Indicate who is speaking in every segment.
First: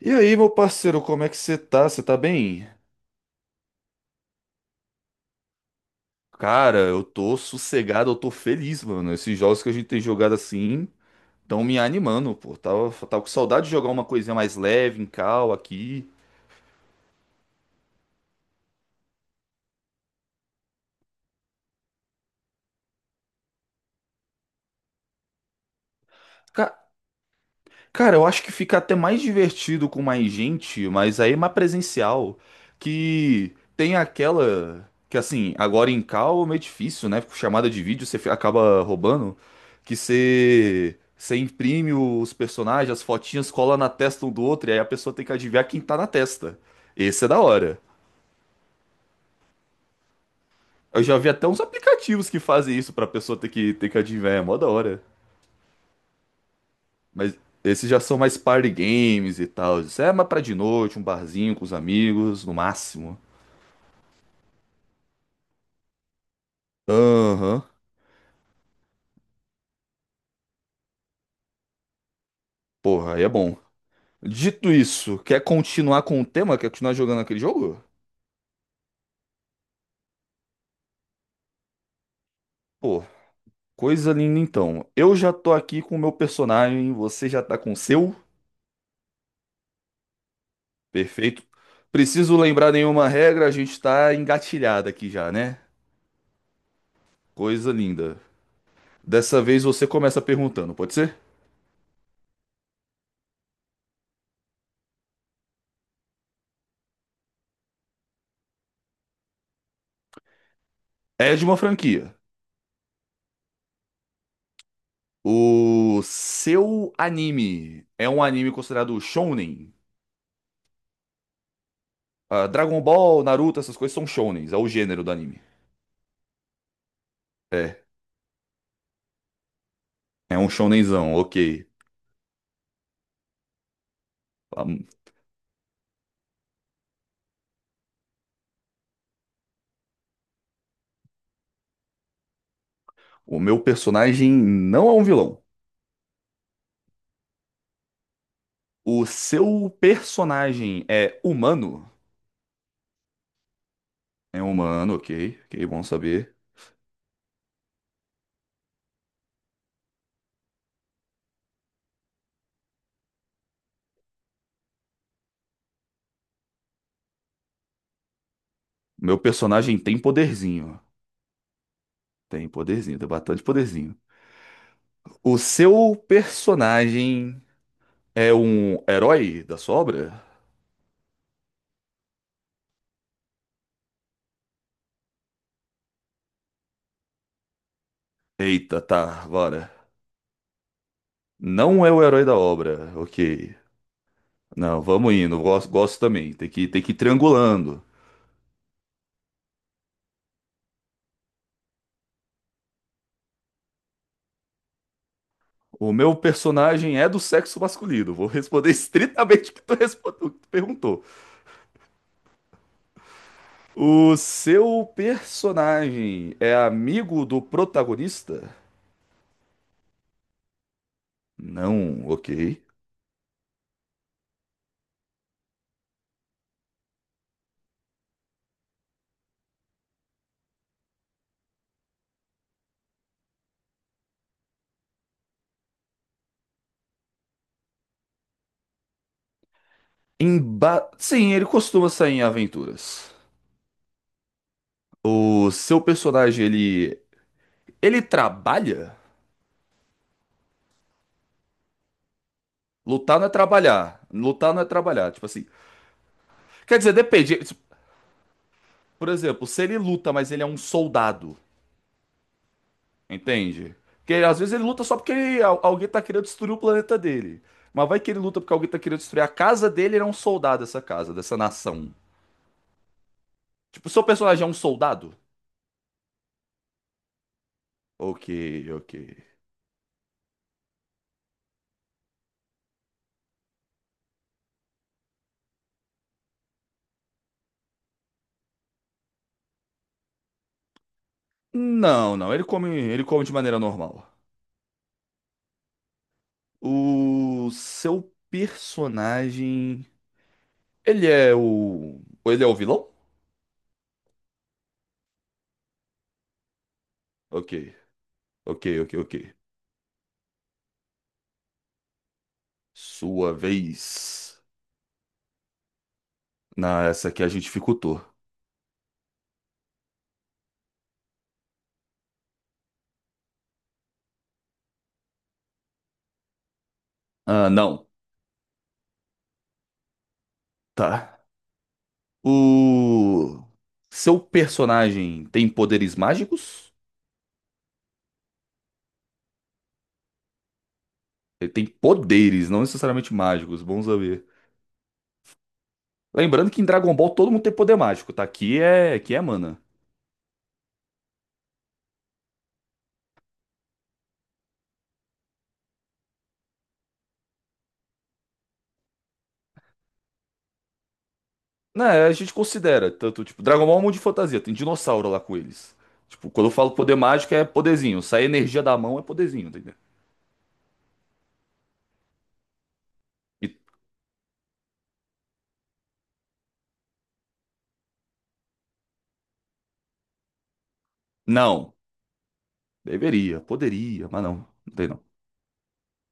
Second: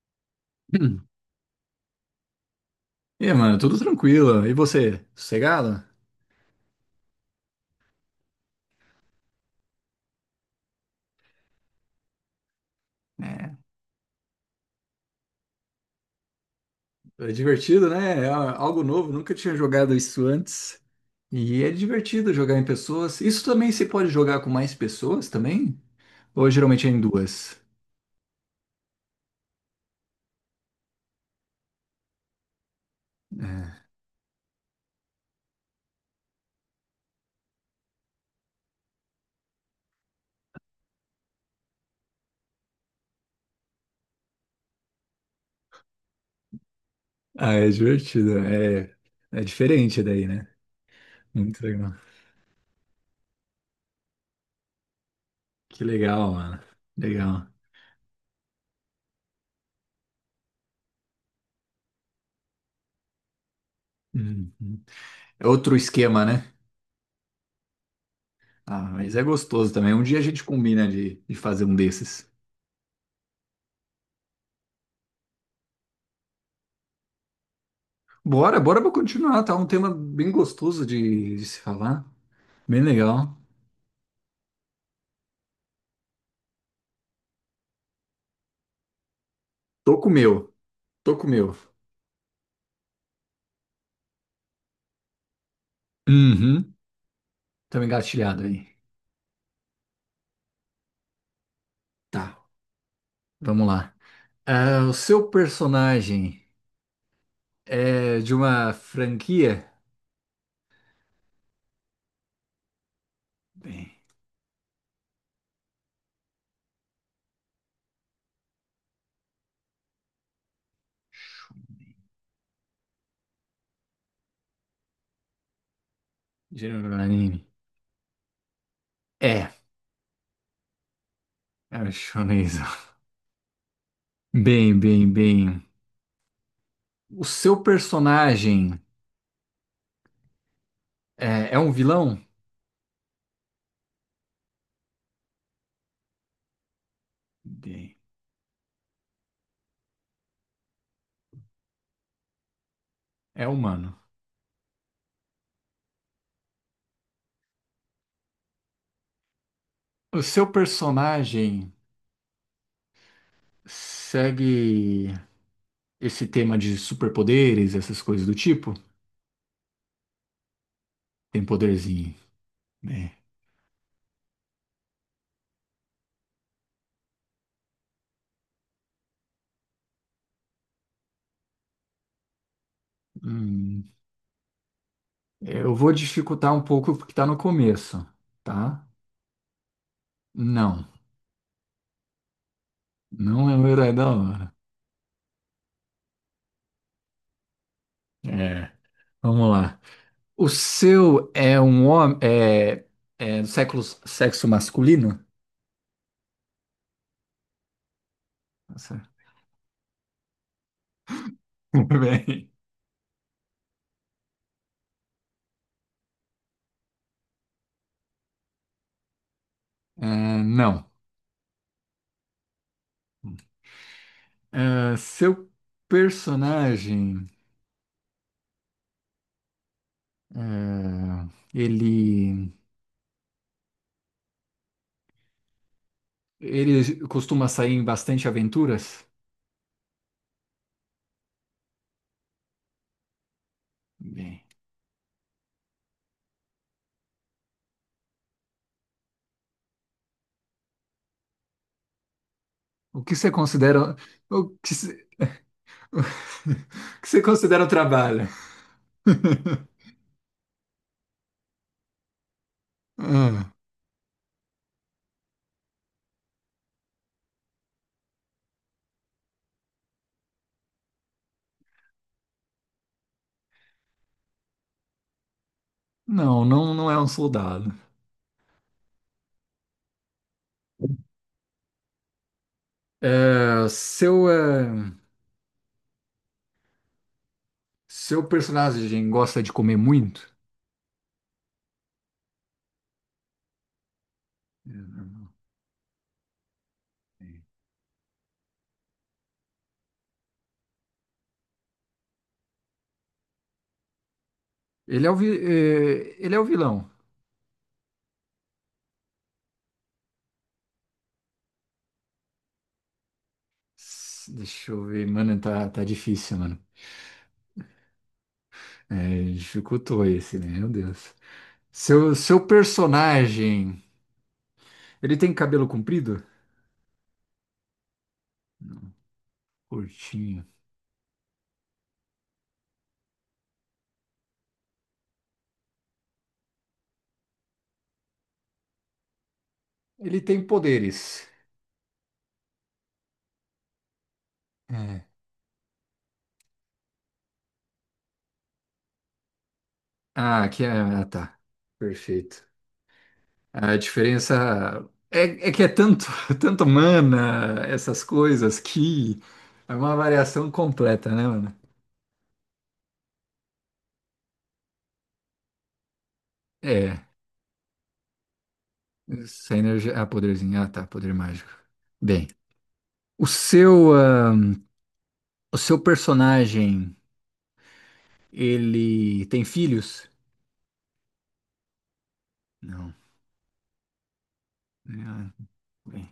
Speaker 1: E aí, meu parceiro,
Speaker 2: Hum.
Speaker 1: como é que você tá? Você tá bem?
Speaker 2: E aí, mano, tudo tranquilo. E você, sossegado?
Speaker 1: Cara, eu tô sossegado, eu tô feliz, mano. Esses jogos que a gente tem jogado assim estão me animando, pô. Tava com
Speaker 2: É,
Speaker 1: saudade de jogar uma coisinha mais leve, em cal aqui.
Speaker 2: É divertido, né? É algo novo, nunca tinha jogado isso antes. E é divertido jogar em pessoas. Isso também se pode jogar com mais pessoas também? Ou
Speaker 1: Ca-
Speaker 2: geralmente é em duas?
Speaker 1: Cara, eu acho que fica até mais divertido com mais gente, mas aí é mais presencial. Que tem aquela. Que assim, agora em call é meio difícil, né? Com chamada de vídeo você acaba roubando. Que você. Você imprime os personagens, as fotinhas, cola na testa um do outro, e aí a pessoa tem que adivinhar quem tá na testa. Esse é da
Speaker 2: Ah, é
Speaker 1: hora.
Speaker 2: divertido. É, é diferente daí, né?
Speaker 1: Eu já vi até uns
Speaker 2: Muito legal.
Speaker 1: aplicativos que fazem isso pra pessoa ter que adivinhar, é mó da hora.
Speaker 2: Que legal, mano.
Speaker 1: Mas
Speaker 2: Legal.
Speaker 1: esses já são mais party games e tal. Isso é mais pra de noite, um barzinho com os amigos, no máximo.
Speaker 2: Uhum. É outro esquema, né?
Speaker 1: Aham.
Speaker 2: Ah, mas é gostoso também. Um dia a gente combina de fazer um desses.
Speaker 1: Porra, aí é bom. Dito isso, quer continuar com o tema? Quer continuar jogando aquele jogo?
Speaker 2: Bora pra continuar, tá? Um tema bem gostoso de se falar. Bem
Speaker 1: Pô,
Speaker 2: legal.
Speaker 1: coisa linda então. Eu já tô aqui com o meu personagem, você já tá com o seu?
Speaker 2: Tô com o meu, tô com o
Speaker 1: Perfeito.
Speaker 2: meu.
Speaker 1: Preciso lembrar nenhuma regra, a gente tá engatilhado aqui já, né?
Speaker 2: Uhum.
Speaker 1: Coisa
Speaker 2: Tamo
Speaker 1: linda.
Speaker 2: engatilhado aí.
Speaker 1: Dessa vez você começa perguntando, pode ser?
Speaker 2: Tá, vamos lá. Ah, o seu personagem é de uma franquia?
Speaker 1: É de uma franquia.
Speaker 2: Bem,
Speaker 1: O seu anime é um anime considerado shounen? Ah, Dragon Ball, Naruto, essas coisas são shounens, é o gênero do anime.
Speaker 2: gênero do anime.
Speaker 1: É,
Speaker 2: É,
Speaker 1: é um shounenzão, ok.
Speaker 2: é um shonen.
Speaker 1: Ah,
Speaker 2: Bem. O seu personagem é um vilão?
Speaker 1: o meu personagem não é um vilão.
Speaker 2: Bem,
Speaker 1: O seu personagem é humano?
Speaker 2: é humano.
Speaker 1: É humano, ok, ok, bom saber.
Speaker 2: O seu personagem segue esse tema de superpoderes, essas coisas do tipo,
Speaker 1: Meu personagem tem poderzinho.
Speaker 2: tem poderzinho,
Speaker 1: Tem poderzinho, tem
Speaker 2: né?
Speaker 1: bastante poderzinho. O seu personagem é um herói da sua obra?
Speaker 2: Hum, eu vou dificultar um pouco porque tá no começo,
Speaker 1: Eita,
Speaker 2: tá?
Speaker 1: tá, bora.
Speaker 2: Não,
Speaker 1: Não é o herói da obra,
Speaker 2: não
Speaker 1: ok.
Speaker 2: é o herói da hora.
Speaker 1: Não, vamos indo, gosto, gosto também. Tem que ir triangulando.
Speaker 2: É, vamos lá. O seu é um homem, é do século, sexo masculino?
Speaker 1: O meu personagem é do sexo masculino. Vou responder
Speaker 2: Nossa,
Speaker 1: estritamente o que tu, o que tu perguntou.
Speaker 2: muito bem.
Speaker 1: O seu personagem é amigo do protagonista?
Speaker 2: É, não.
Speaker 1: Não, ok.
Speaker 2: Seu personagem, é, ele, ele costuma sair em bastante aventuras?
Speaker 1: Emba... Sim, ele costuma sair em aventuras.
Speaker 2: Bem.
Speaker 1: O seu personagem, ele. Ele trabalha?
Speaker 2: O que
Speaker 1: Lutar não é
Speaker 2: você considera.
Speaker 1: trabalhar.
Speaker 2: O
Speaker 1: Lutar não é
Speaker 2: que você,
Speaker 1: trabalhar. Tipo assim. Quer dizer,
Speaker 2: o que você
Speaker 1: depende.
Speaker 2: considera o trabalho?
Speaker 1: Por exemplo, se ele luta, mas ele é um soldado,
Speaker 2: Ah,
Speaker 1: entende? Porque às vezes ele luta só porque alguém tá querendo destruir o planeta dele. Mas vai que ele luta porque alguém tá querendo destruir a casa dele, ele é um soldado dessa casa, dessa nação. Tipo, seu personagem é um soldado?
Speaker 2: não, não é um soldado.
Speaker 1: Ok, ok.
Speaker 2: É, seu, é, seu personagem gosta de comer muito?
Speaker 1: Não, não, ele come de maneira normal. O seu personagem, ele é o vilão?
Speaker 2: Ele é o, vi- é, ele é o vilão.
Speaker 1: Ok, ok, ok, ok. Sua vez.
Speaker 2: Deixa eu ver, mano, tá, tá difícil, mano.
Speaker 1: Na essa aqui a gente dificultou.
Speaker 2: É, dificultou esse, né? Meu Deus. Seu personagem, ele tem cabelo comprido?
Speaker 1: Ah, não.
Speaker 2: Curtinho.
Speaker 1: Tá. O seu personagem tem poderes mágicos?
Speaker 2: Ele tem poderes.
Speaker 1: Ele tem poderes, não necessariamente mágicos, bom saber.
Speaker 2: É.
Speaker 1: Lembrando que em Dragon Ball todo mundo tem poder mágico, tá? Aqui é mana.
Speaker 2: Ah, aqui é. Ah, tá. Perfeito. A diferença é que é tanto, tanto mana, essas coisas, que é uma variação completa, né, mano?
Speaker 1: Né, a gente considera, tanto, tipo, Dragon Ball é um mundo de fantasia, tem dinossauro lá com eles. Tipo, quando eu falo poder
Speaker 2: É.
Speaker 1: mágico é poderzinho, sai energia da mão é poderzinho,
Speaker 2: Essa
Speaker 1: entendeu?
Speaker 2: energia. Ah, poderzinho. Ah, tá. Poder mágico. Bem. O
Speaker 1: E-
Speaker 2: seu, ah, o seu personagem, ele tem filhos?
Speaker 1: não,
Speaker 2: Não.
Speaker 1: deveria, poderia, mas não, não tem não.
Speaker 2: Ah, bem.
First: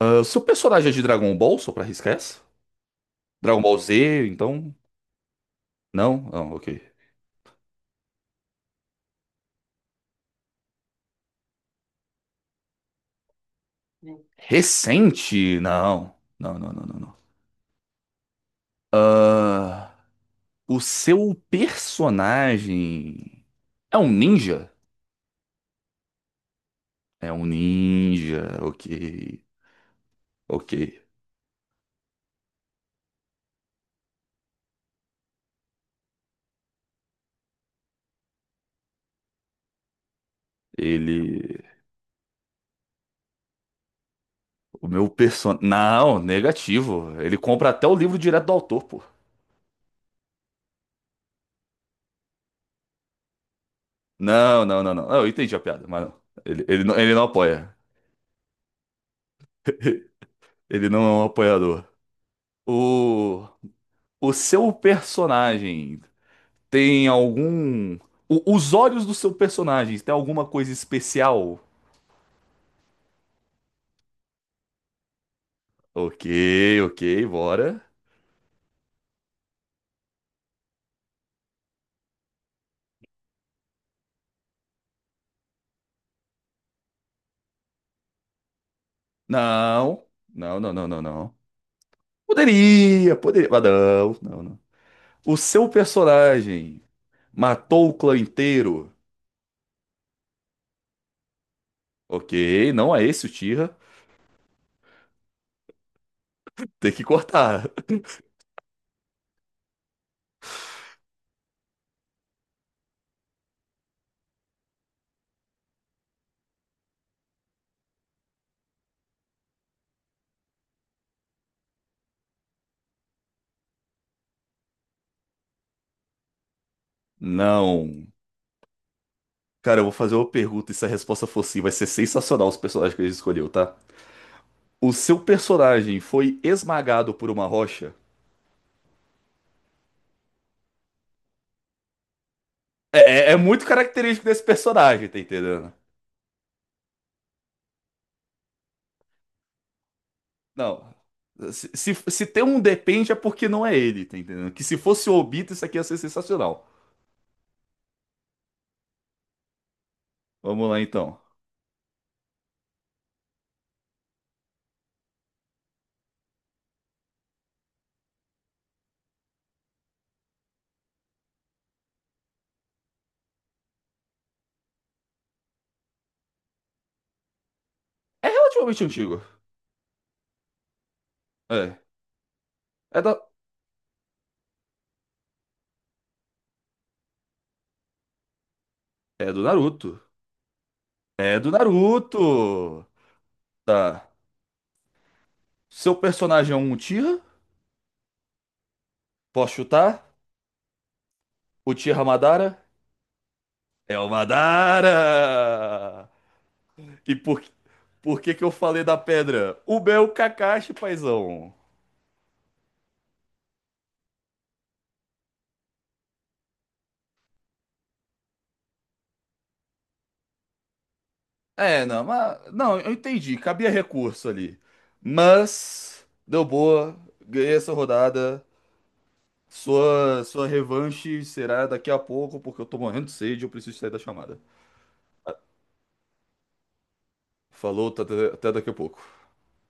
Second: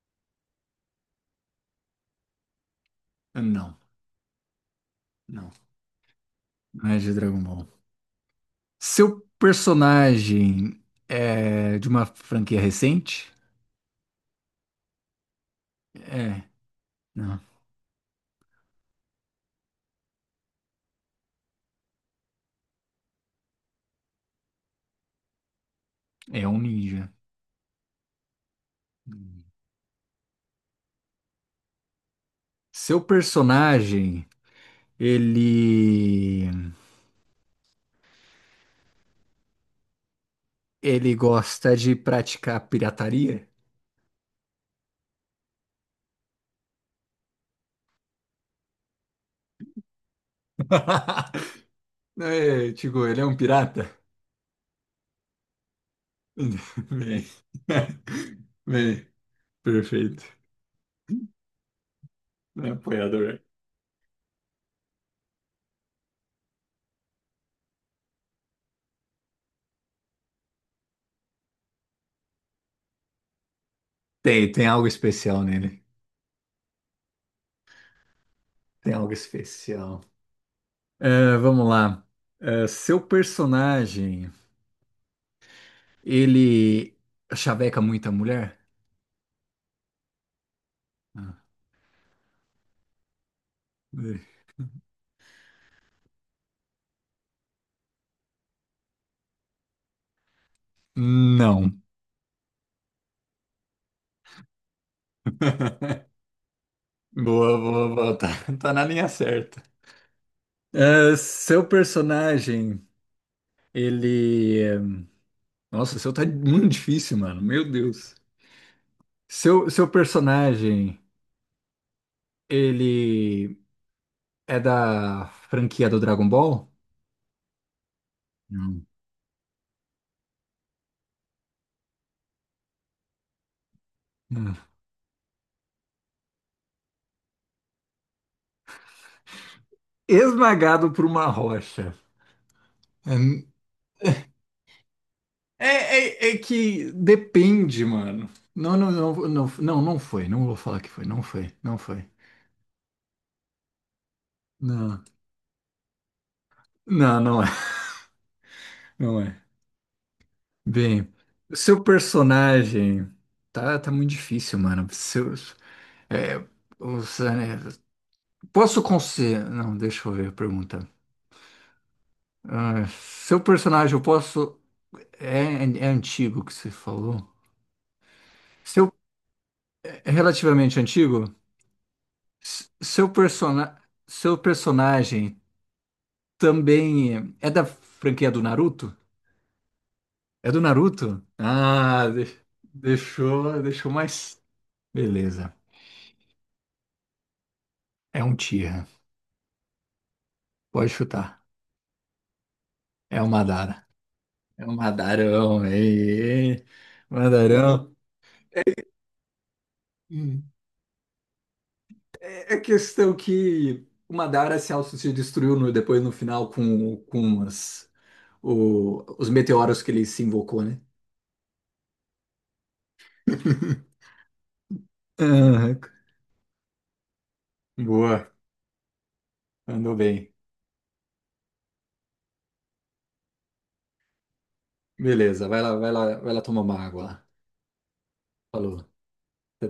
Speaker 1: Ah, seu personagem é de Dragon Ball, só pra arriscar essa?
Speaker 2: Ah,
Speaker 1: Dragon
Speaker 2: Não.
Speaker 1: Ball Z, então?
Speaker 2: Não.
Speaker 1: Não? Não, ok.
Speaker 2: Não é de Dragon Ball. Seu personagem é de uma franquia recente?
Speaker 1: Recente? Não.
Speaker 2: É.
Speaker 1: Não, não, não, não, não.
Speaker 2: Não.
Speaker 1: O seu personagem é um ninja?
Speaker 2: É um ninja.
Speaker 1: É um ninja, ok. Ok.
Speaker 2: Seu personagem, ele ele
Speaker 1: Ele.
Speaker 2: gosta de praticar pirataria?
Speaker 1: O meu personagem. Não, negativo. Ele compra até o livro direto do autor, pô.
Speaker 2: É, tipo, ele é um pirata?
Speaker 1: Não, não, não, não. Eu entendi a piada, mas não. Ele, ele não
Speaker 2: Bem,
Speaker 1: apoia.
Speaker 2: bem, perfeito.
Speaker 1: Ele não é um apoiador.
Speaker 2: É apoiador.
Speaker 1: O, o seu personagem tem algum. Os olhos do seu personagem tem alguma coisa especial?
Speaker 2: Tem, tem algo especial nele.
Speaker 1: Ok, ok, bora.
Speaker 2: Tem algo especial. É, vamos lá. É, seu personagem, ele chaveca muita mulher?
Speaker 1: Não, não, não, não, não, não.
Speaker 2: Ah,
Speaker 1: Poderia, poderia, mas não,
Speaker 2: é.
Speaker 1: não, não. O seu personagem matou o clã inteiro?
Speaker 2: Não.
Speaker 1: Ok, não é esse o Tira. Tem que
Speaker 2: Boa,
Speaker 1: cortar.
Speaker 2: boa, boa. Tá, tá na linha certa. Ah, seu personagem, ele. Nossa, o seu tá muito difícil, mano. Meu Deus. Seu personagem, ele é da franquia do Dragon Ball?
Speaker 1: Não.
Speaker 2: Não.
Speaker 1: Cara, eu vou fazer uma pergunta e se a resposta for sim, vai ser sensacional os personagens que ele escolheu, tá?
Speaker 2: Hum.
Speaker 1: O seu personagem foi esmagado por uma rocha?
Speaker 2: Esmagado por uma rocha.
Speaker 1: É, é muito característico desse personagem, tá
Speaker 2: É,
Speaker 1: entendendo?
Speaker 2: é que depende, mano. Não foi. Não vou falar que
Speaker 1: Não.
Speaker 2: foi. Não foi.
Speaker 1: Se,
Speaker 2: Não
Speaker 1: se,
Speaker 2: foi.
Speaker 1: se tem um depende é porque não é ele, tá entendendo? Que se
Speaker 2: Não.
Speaker 1: fosse o Obito, isso aqui ia ser sensacional.
Speaker 2: Não, não é. Não é.
Speaker 1: Vamos lá
Speaker 2: Bem,
Speaker 1: então.
Speaker 2: seu personagem. Tá, tá muito difícil, mano. Seu, É, os, é, posso considerar. Não, deixa eu ver a pergunta. Ah, seu personagem, eu posso. É, é antigo que você falou?
Speaker 1: É relativamente
Speaker 2: Seu,
Speaker 1: antigo.
Speaker 2: é relativamente antigo?
Speaker 1: É.
Speaker 2: S-
Speaker 1: É,
Speaker 2: Seu,
Speaker 1: da,
Speaker 2: persona, seu personagem também é da franquia do Naruto?
Speaker 1: é do Naruto.
Speaker 2: É do Naruto?
Speaker 1: É do Naruto!
Speaker 2: Deixou, deixou
Speaker 1: Tá.
Speaker 2: mais. Beleza.
Speaker 1: Seu personagem é um Uchiha?
Speaker 2: É um Tira.
Speaker 1: Posso chutar?
Speaker 2: Pode chutar.
Speaker 1: Uchiha Madara?
Speaker 2: É um Madara.
Speaker 1: É o
Speaker 2: É um Madarão,
Speaker 1: Madara!
Speaker 2: hein?
Speaker 1: E
Speaker 2: Madarão.
Speaker 1: por que que eu falei da pedra? O meu Kakashi, paizão.
Speaker 2: É questão que o Madara se autodestruiu no, depois no final com as, os meteoros que ele se invocou, né?
Speaker 1: É, não, mas. Não, eu entendi, cabia recurso ali.
Speaker 2: Aham.
Speaker 1: Mas. Deu boa, ganhei essa
Speaker 2: Boa,
Speaker 1: rodada.
Speaker 2: andou
Speaker 1: Sua,
Speaker 2: bem.
Speaker 1: sua revanche será daqui a pouco, porque eu tô morrendo de sede e eu preciso sair da chamada.
Speaker 2: Beleza, vai lá, vai lá, vai lá tomar uma água lá.
Speaker 1: Falou, até daqui a
Speaker 2: Falou. Até
Speaker 1: pouco.
Speaker 2: daqui.